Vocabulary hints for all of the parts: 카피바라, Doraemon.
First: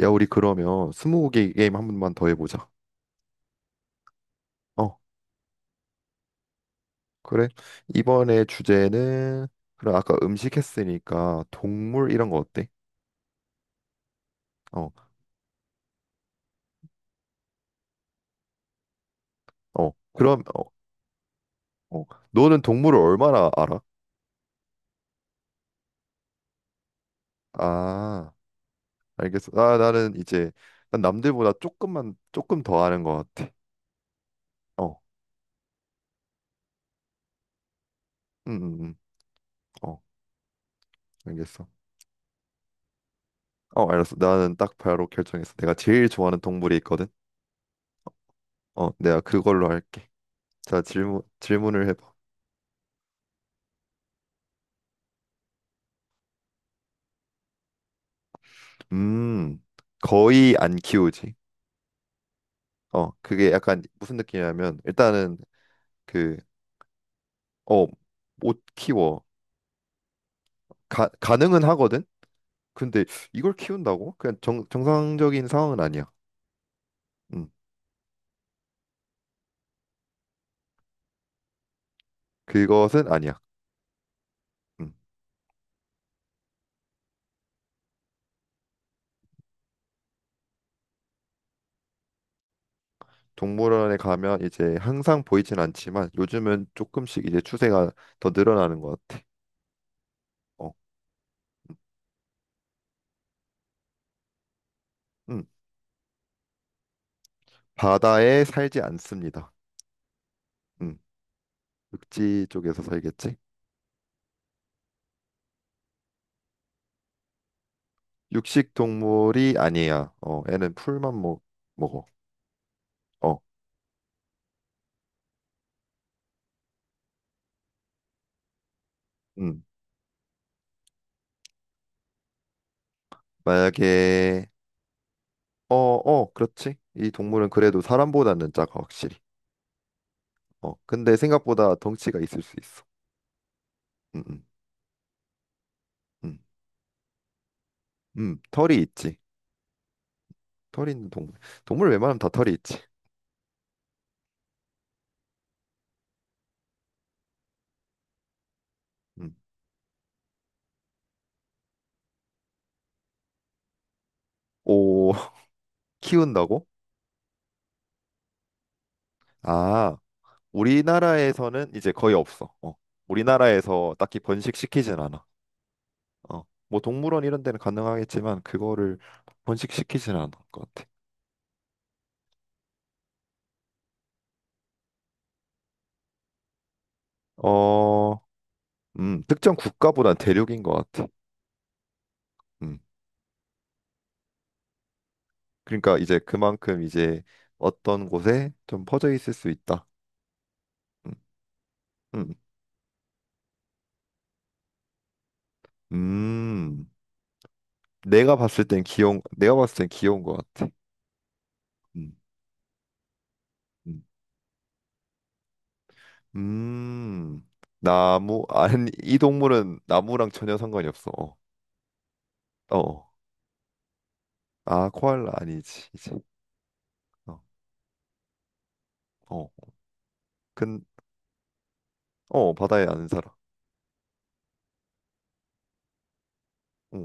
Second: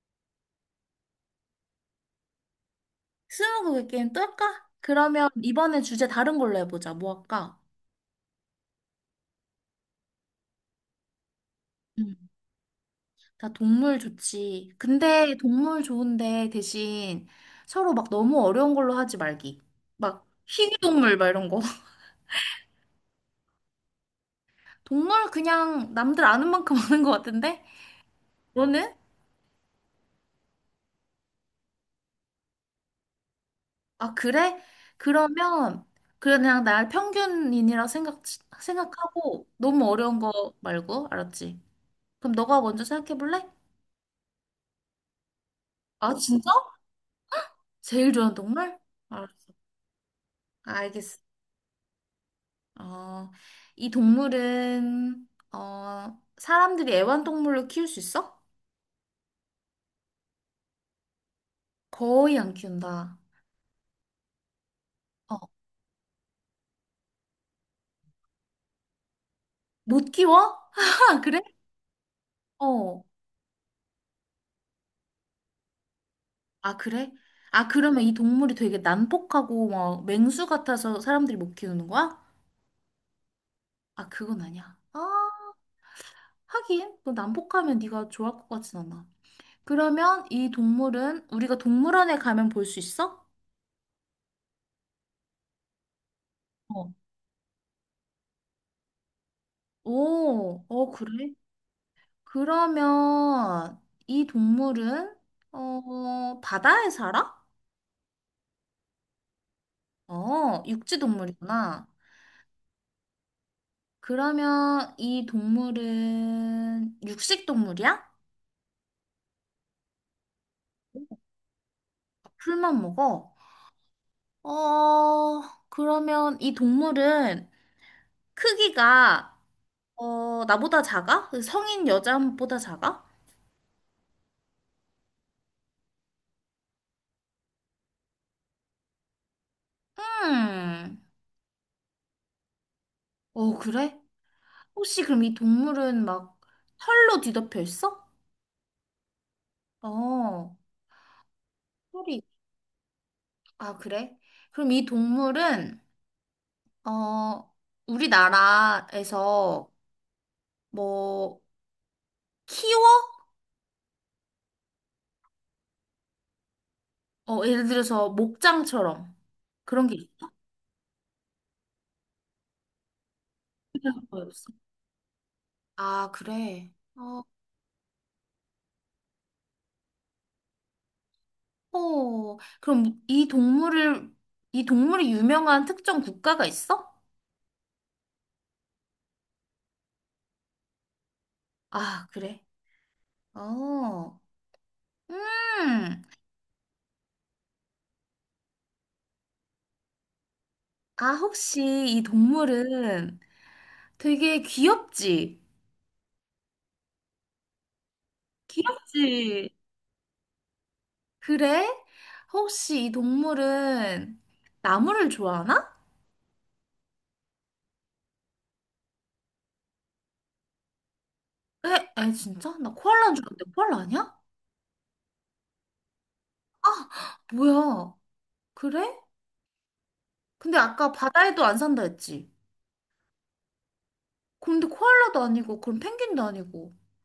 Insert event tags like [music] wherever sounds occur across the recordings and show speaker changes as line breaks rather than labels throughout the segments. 야, 우리 그러면 스무고개 게임 한 번만 더 해보자.
스무고개 게임 또 할까?
어,
그러면 이번에 주제 다른 걸로 해보자. 뭐
그래.
할까?
이번에 주제는 그럼 아까 음식 했으니까 동물
음.
이런 거 어때?
나 동물 좋지.
어,
근데 동물 좋은데 대신 서로 막 너무 어려운 걸로 하지 말기.
어.
막
그럼
희귀동물 막 이런 거. [laughs]
어. 너는 동물을 얼마나 알아?
동물 그냥 남들 아는 만큼 [laughs] 아는 것 같은데?
아,
너는?
알겠어. 아, 나는 이제 난 남들보다 조금 더 아는 것 같아.
아, 그래?
어,
그러면 그냥 날 평균인이라 생각,
음, 음, 음.
생각하고 너무
어,
어려운 거 말고, 알았지?
알겠어.
그럼 너가 먼저 생각해 볼래?
어, 알았어. 나는 딱 바로 결정했어. 내가 제일
아,
좋아하는
진짜?
동물이 있거든.
제일 좋아하는 동물?
어, 내가
알았어.
그걸로 할게. 자,
알겠어.
질문을 해봐.
어, 이 동물은, 사람들이 애완동물로 키울 수 있어?
음, 거의 안 키우지.
거의 안 키운다.
그게 약간 무슨 느낌이냐면, 일단은
어,
그, 어, 못 키워.
못 키워?
가,
[laughs] 그래?
가능은 하거든? 근데
어.
이걸 키운다고? 그냥 정상적인 상황은 아니야.
아, 그래?
음,
아, 그러면 이 동물이 되게 난폭하고 막 맹수 같아서 사람들이 못 키우는 거야?
그것은 아니야.
아, 그건 아니야.
음,
아, 하긴. 너 난폭하면 네가 좋아할 것 같진 않아. 그러면 이 동물은 우리가 동물원에 가면 볼 수 있어?
동물원에 가면 이제 항상 보이진 않지만, 요즘은
어.
조금씩 이제 추세가 더 늘어나는 것 같아.
오,
어,
그래? 그러면 이 동물은
음,
바다에 살아?
바다에 살지 않습니다. 음,
육지 동물이구나.
육지 쪽에서 살겠지?
그러면 이 동물은 육식 동물이야?
육식 동물이 아니야. 애는 풀만 먹어.
풀만 먹어?
어,
어, 그러면 이 동물은 크기가
음,
나보다 작아? 그 성인 여자보다 작아?
만약에, 그렇지. 이 동물은 그래도 사람보다는 작아, 확실히.
음.
근데 생각보다 덩치가 있을 수 있어.
어, 그래?
음, 음,
혹시 그럼 이 동물은
음,
막 털로 뒤덮여 있어?
털이 있지.
어.
털이 있는 동물. 동물 웬만하면
털이
다 털이 있지.
아, 그래? 그럼 이 동물은, 어,
음.
우리나라에서 뭐, 키워?
오, [laughs] 키운다고?
예를 들어서 목장처럼 그런 게
아,
있어?
우리나라에서는 이제 거의 없어. 우리나라에서 딱히
거의 없어.
번식시키진 않아.
아,
어,
그래.
뭐 동물원 이런 데는 가능하겠지만 그거를 번식시키진 않을 것 같아.
그럼 이 동물이 유명한 특정 국가가 있어?
어, 특정 국가보단 대륙인 것 같아.
아, 그래.
음.
어,
그러니까
음.
이제 그만큼 이제 어떤 곳에 좀 퍼져 있을 수 있다. 음,
아, 혹시 이
음,
동물은 되게 귀엽지?
음.
귀엽지?
내가 봤을 땐 귀여운 것 같아.
그래?
음,
혹시 이
음.
동물은 나무를 좋아하나?
음. 아니, 이 동물은 나무랑 전혀 상관이 없어. 어,
에, 에, 진짜? 나
어.
코알라인 줄 알았는데 코알라 아니야?
아, 코알라 아니지, 이제.
아,
어,
뭐야. 그래?
어.
근데
근,
아까 바다에도 안 산다 했지.
바다에 안 살아.
근데 코알라도 아니고, 그럼 펭귄도 아니고.
람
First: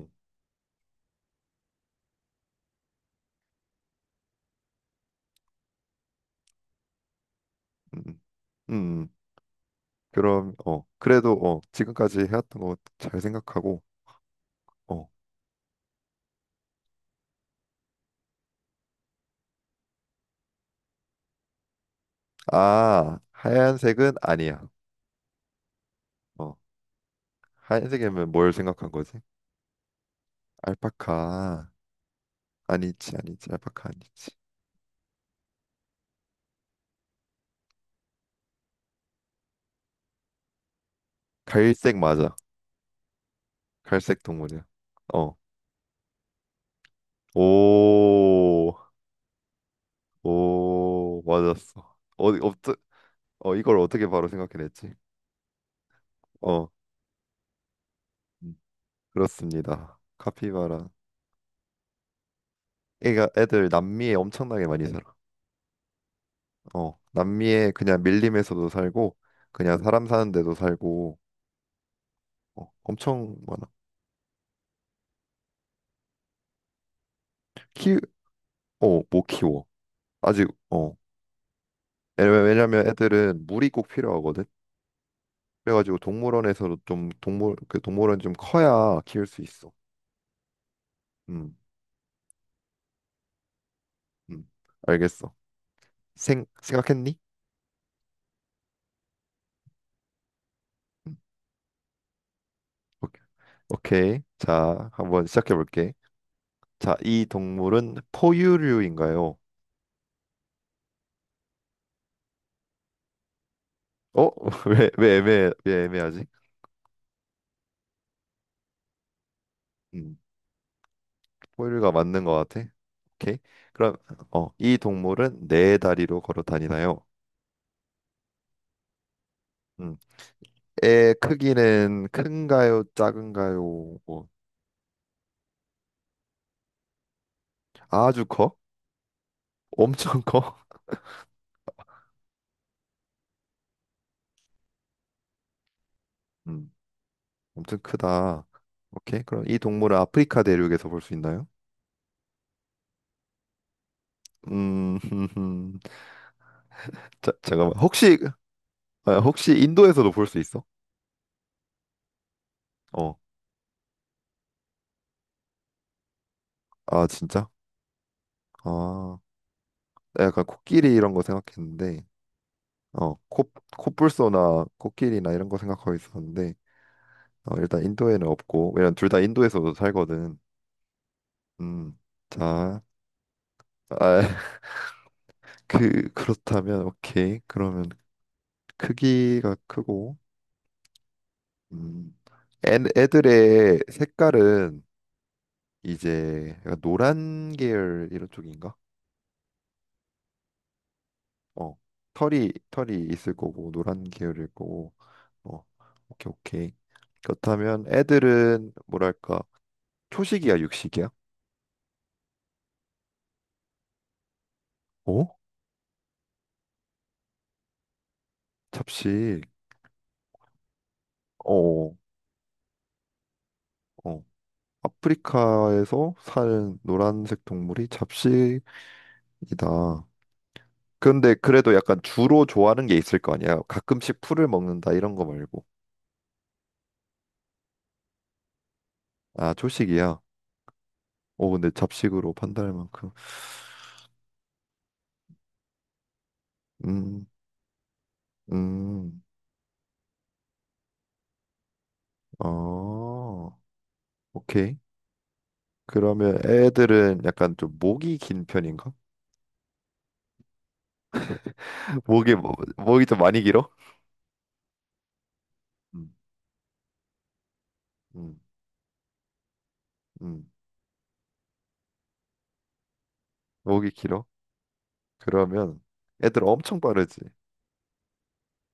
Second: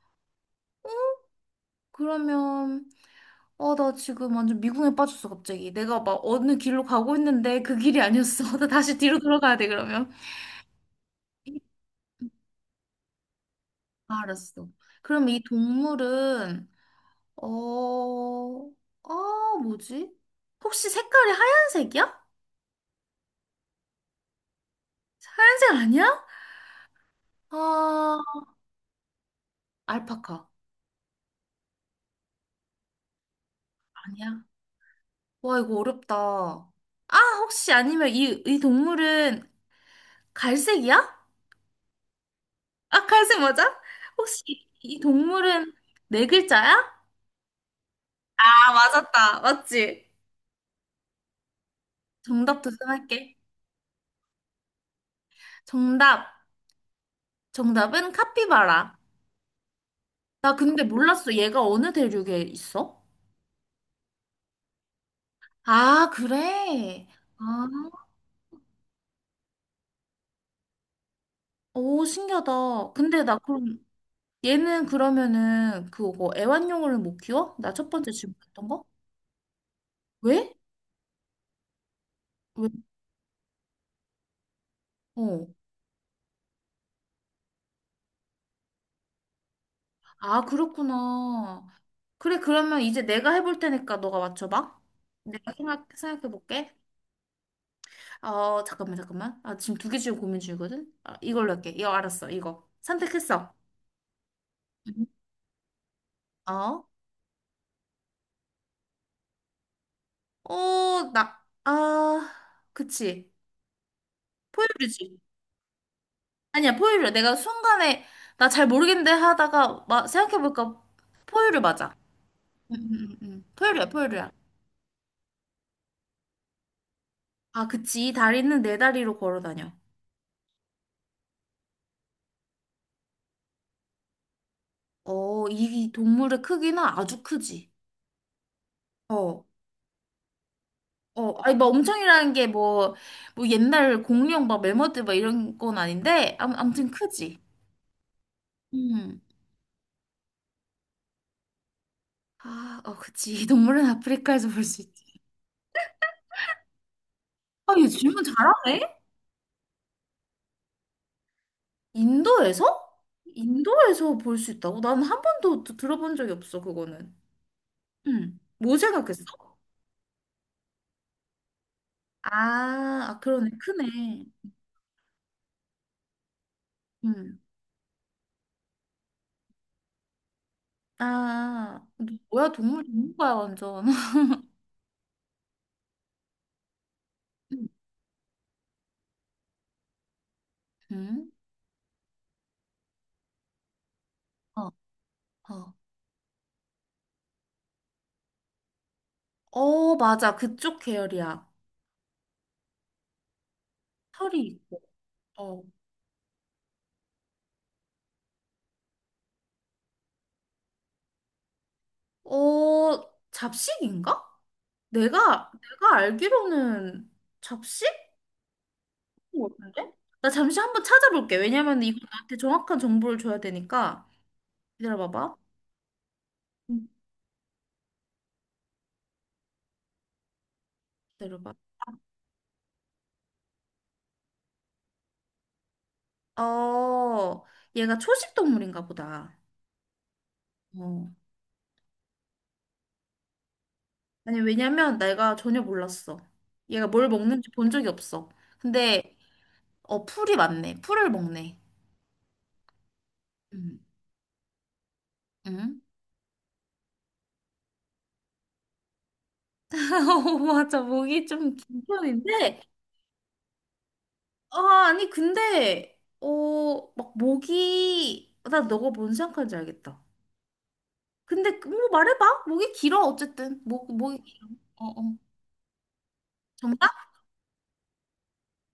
그러면, 아, 나 지금 완전 미궁에 빠졌어, 갑자기. 내가 막 어느 길로 가고 있는데 그 길이 아니었어. [laughs] 나 다시
음. 음.
뒤로 돌아가야 돼, 그러면.
그럼, 그래도, 지금까지 해왔던 거 잘 생각하고,
알았어.
어.
그럼 이 동물은 어, 아, 뭐지? 혹시 색깔이 하얀색이야?
아, 하얀색은 아니야.
하얀색 아니야?
어.
아,
하얀색이면 뭘 생각한 거지?
알파카.
알파카. 아니지, 아니지. 알파카 아니지.
아니야. 와, 이거 어렵다. 아, 혹시 아니면 이 동물은 갈색이야?
갈색 맞아.
아, 갈색 맞아?
갈색
혹시
동물이야.
이 동물은 네 글자야?
어오오.
아, 맞았다. 맞지?
맞았어. 어디
정답
없어.
도전할게.
어, 이걸 어떻게 바로 생각해냈지.
정답.
어.
정답은
음,
카피바라.
그렇습니다.
나 근데
카피바라.
몰랐어. 얘가 어느 대륙에 있어?
애가 애들 남미에 엄청나게 많이 살아.
아, 그래. 아.
남미에 그냥 밀림에서도 살고, 그냥 사람 사는 데도 살고,
오, 신기하다. 근데
엄청
나
많아.
그럼 얘는 그러면은 그거 애완용을 못 키워? 나 첫
키어
번째 질문했던 거?
못 키워. 아직.
왜?
어. 왜냐면
왜?
왜냐면 애들은 물이 꼭 필요하거든.
어.
그래가지고 동물원에서도 좀 동물원 좀 커야 키울 수 있어.
아,
음,
그렇구나. 그래, 그러면 이제 내가 해볼 테니까 너가
음,
맞춰봐.
알겠어.
내가 생각해
생
볼게.
생각했니?
어, 잠깐만, 잠깐만. 아, 지금 두 개 지금 고민 중이거든?
음,
아, 이걸로 할게. 이거 알았어, 이거.
오케이.
선택했어.
오케이. 자,
음.
한번 시작해 볼게.
어?
자, 이 동물은 포유류인가요?
어, 나, 아, 그치.
어? [laughs] 왜, 왜
포유류지.
애매 왜 애매하지?
아니야, 포유류. 내가 순간에, 나 잘 모르겠는데 하다가, 막,
음,
생각해보니까, 포유류
포유류가
맞아.
맞는 것 같아.
응, 응, 응.
오케이.
응. 포유류야,
그럼
포유류야.
이 동물은 네 다리로 걸어 다니나요?
아, 그치. 이 다리는 네 다리로 걸어 다녀.
음, 애 크기는 큰가요? 작은가요? 뭐
이 동물의 크기는 아주 크지.
아주 커?
어,
엄청 커?
아니, 막 엄청이라는 게 뭐 옛날 공룡, 막 매머드, 막 이런 건 아닌데, 암,
음,
아무튼 크지.
엄청 크다.
음.
오케이. 그럼 이 동물은 아프리카 대륙에서 볼 수 있나요?
아, 그치. 이 동물은 아프리카에서 볼 수
음,
있지.
[laughs] 자,
아,
잠깐만.
얘
혹시,
질문 잘하네.
아, 혹시 인도에서도 볼 수 있어?
인도에서?
어.
인도에서 볼 수 있다고? 난 한 번도 들어본 적이 없어,
아,
그거는.
진짜?
응. 뭐
아,
생각했어?
나 약간 코끼리 이런 거 생각했는데,
아,
어,
아,
코,
그러네. 크네.
코뿔소나 코끼리나 이런 거 생각하고 있었는데,
응.
일단 인도에는 없고, 왜냐면 둘 다 인도에서도 살거든.
아,
음,
너 뭐야,
자,
동물 전문가야, 완전.
아,
[laughs]
[laughs] 그렇다면, 오케이.
응.
그러면 크기가 크고,
응?
음, 애들의
어,
색깔은
어.
이제 약간 노란 계열 이런 쪽인가?
어, 맞아. 그쪽 계열이야.
어, 털이 있을 거고 노란
털이
계열일
있고.
거고.
어.
어, 오케이, 오케이. 그렇다면 애들은 뭐랄까 초식이야 육식이야?
잡식인가?
어?
내가 알기로는 잡식?
잡식.
같은데? 나 잠시 한 번 찾아볼게.
어,
왜냐면
어.
이거 나한테 정확한 정보를 줘야 되니까.
어.
기다려봐봐.
아프리카에서 사는
응.
노란색 동물이 잡식이다. 근데
기다려봐.
그래도 약간 주로 좋아하는 게 있을 거 아니야? 가끔씩 풀을 먹는다 이런 거 말고.
어, 얘가 초식 동물인가 보다.
아, 초식이야.
어.
오, 근데 잡식으로 판단할 만큼.
아니, 왜냐면 내가 전혀 몰랐어. 얘가 뭘
음,
먹는지 본 적이 없어. 근데,
음,
풀이 많네. 풀을 먹네.
어,
응.
오케이.
응?
그러면 애들은 약간 좀 목이 긴 편인가?
[laughs] 어, 맞아. 목이 좀 긴
[laughs]
편인데,
목이 좀 많이 길어?
아, 아니, 근데,
음, 음,
나 너가 뭔 생각하는지 알겠다.
음.
근데, 뭐 말해봐. 목이 길어, 어쨌든.
목이
목이
길어?
길어. 어, 어.
그러면 애들 엄청
정답?
빠르지?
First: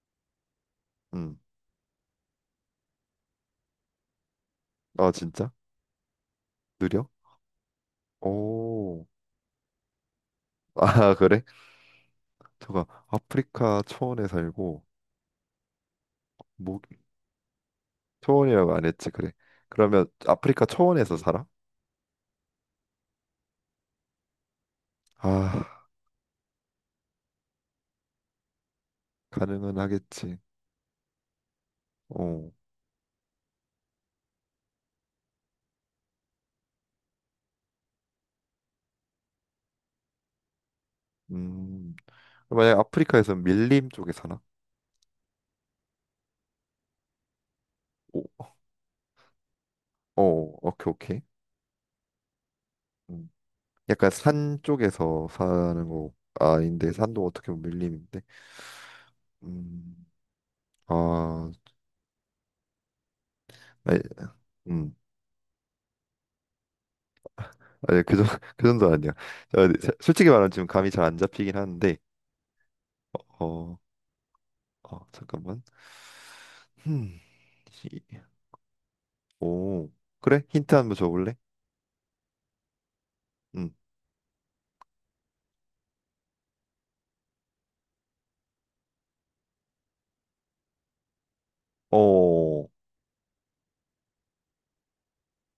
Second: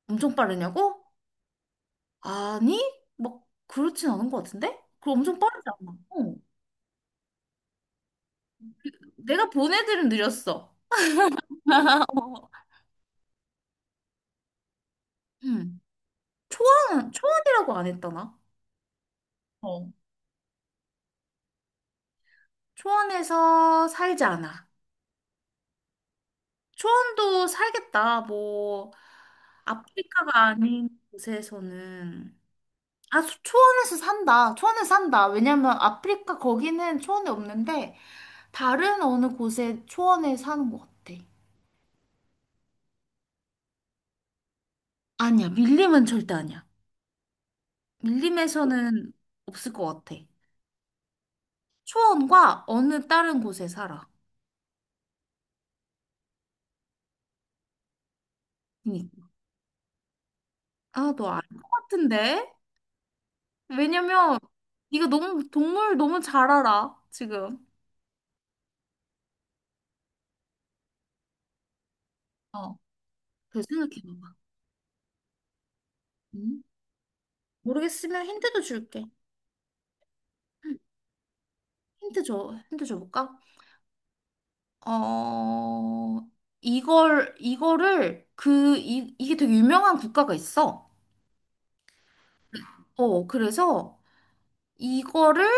엄청 빠르냐고?
음,
아니? 막 그렇진 않은 것 같은데?
아,
그럼 엄청
진짜?
빠르지 않나? 어.
느려? 오,
내가 본 애들은 느렸어.
아, [laughs] 그래? 저가 아프리카 초원에 살고,
응. 초
목,
초원이라고 안 했다나?
초원이라고 안 했지, 그래.
어.
그러면 아프리카 초원에서 살아?
초원에서 살지 않아.
아,
초원도 살겠다. 뭐,
가능은 하겠지.
아프리카가 아닌 곳에서는.
어,
아, 초원에서 산다. 초원에 산다. 왜냐면 아프리카 거기는 초원이 없는데, 다른 어느 곳에 초원에 사는 것 같아.
음. 만약 아프리카에서 밀림 쪽에 사나?
아니야, 밀림은 절대 아니야.
오,
밀림에서는 없을 것 같아.
어, 오케이, 오케이.
초원과 어느
음.
다른 곳에 살아.
약간 산 쪽에서 사는 거 아, 아닌데 산도 어떻게 보면 밀림인데.
그니-
음,
아, 너 알
아,
것 같은데?
아니,
왜냐면
음,
네가 너무 동물 너무 잘 알아, 지금.
아니 그정 [laughs] 그 정도 아니야. 아, 네, 자, 솔직히 말하면 지금 감이 잘 안 잡히긴 하는데.
어, 그래
어,
생각해봐봐.
어, 잠깐만.
응?
음, 이-
모르겠으면 힌트도 줄게.
오, 그래? 힌트
응,
한 번 줘볼래?
힌트 줘볼까?
음,
어, 이걸, 이거를, 그, 이, 이게 되게 유명한 국가가 있어.
어,
그래서 이거를,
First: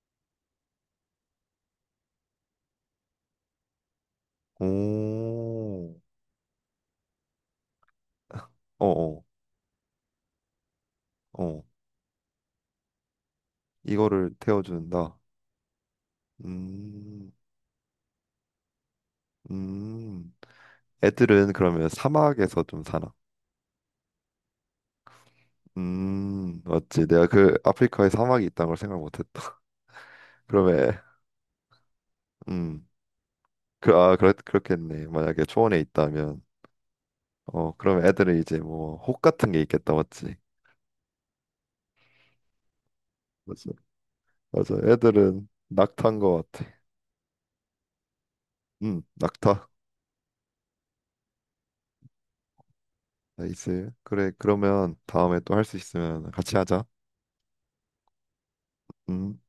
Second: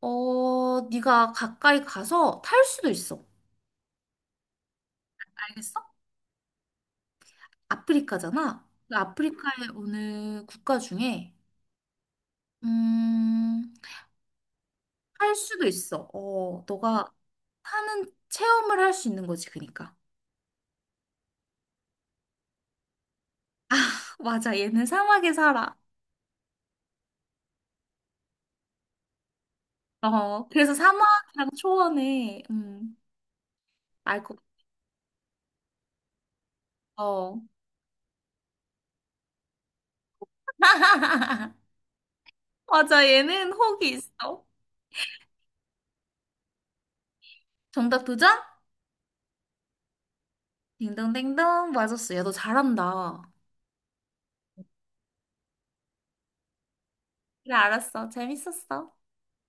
네가 가까이 가서 탈 수도 있어. 알겠어?
오,
아프리카잖아.
어,
그
어,
아프리카의 어느 국가 중에
어,
음,
이거를 태워준다.
할 수도 있어. 너가
음.
사는 체험을 할 수 있는 거지, 그러니까.
음, 애들은 그러면 사막에서 좀 사나?
[laughs] 맞아, 얘는 사막에 살아.
맞지. 내가 그 아프리카에 사막이 있다는 걸 생각 못했다. [laughs]
그래서
그러면,
사막이랑 초원에
음, 그, 아, 그렇,
알것
그렇겠네. 만약에 초원에 있다면,
같아. 어.
그럼 애들은 이제 뭐, 혹 같은 게 있겠다, 맞지?
[laughs] 맞아, 얘는
맞아.
혹이 있어.
맞아. 애들은 낙타인 것 같아.
정답 도전?
낙타.
딩동댕동 맞았어. 야, 너 잘한다.
나이스. 그래, 그러면 다음에 또 할 수 있으면 같이 하자.
그래, 알았어. 재밌었어.
음.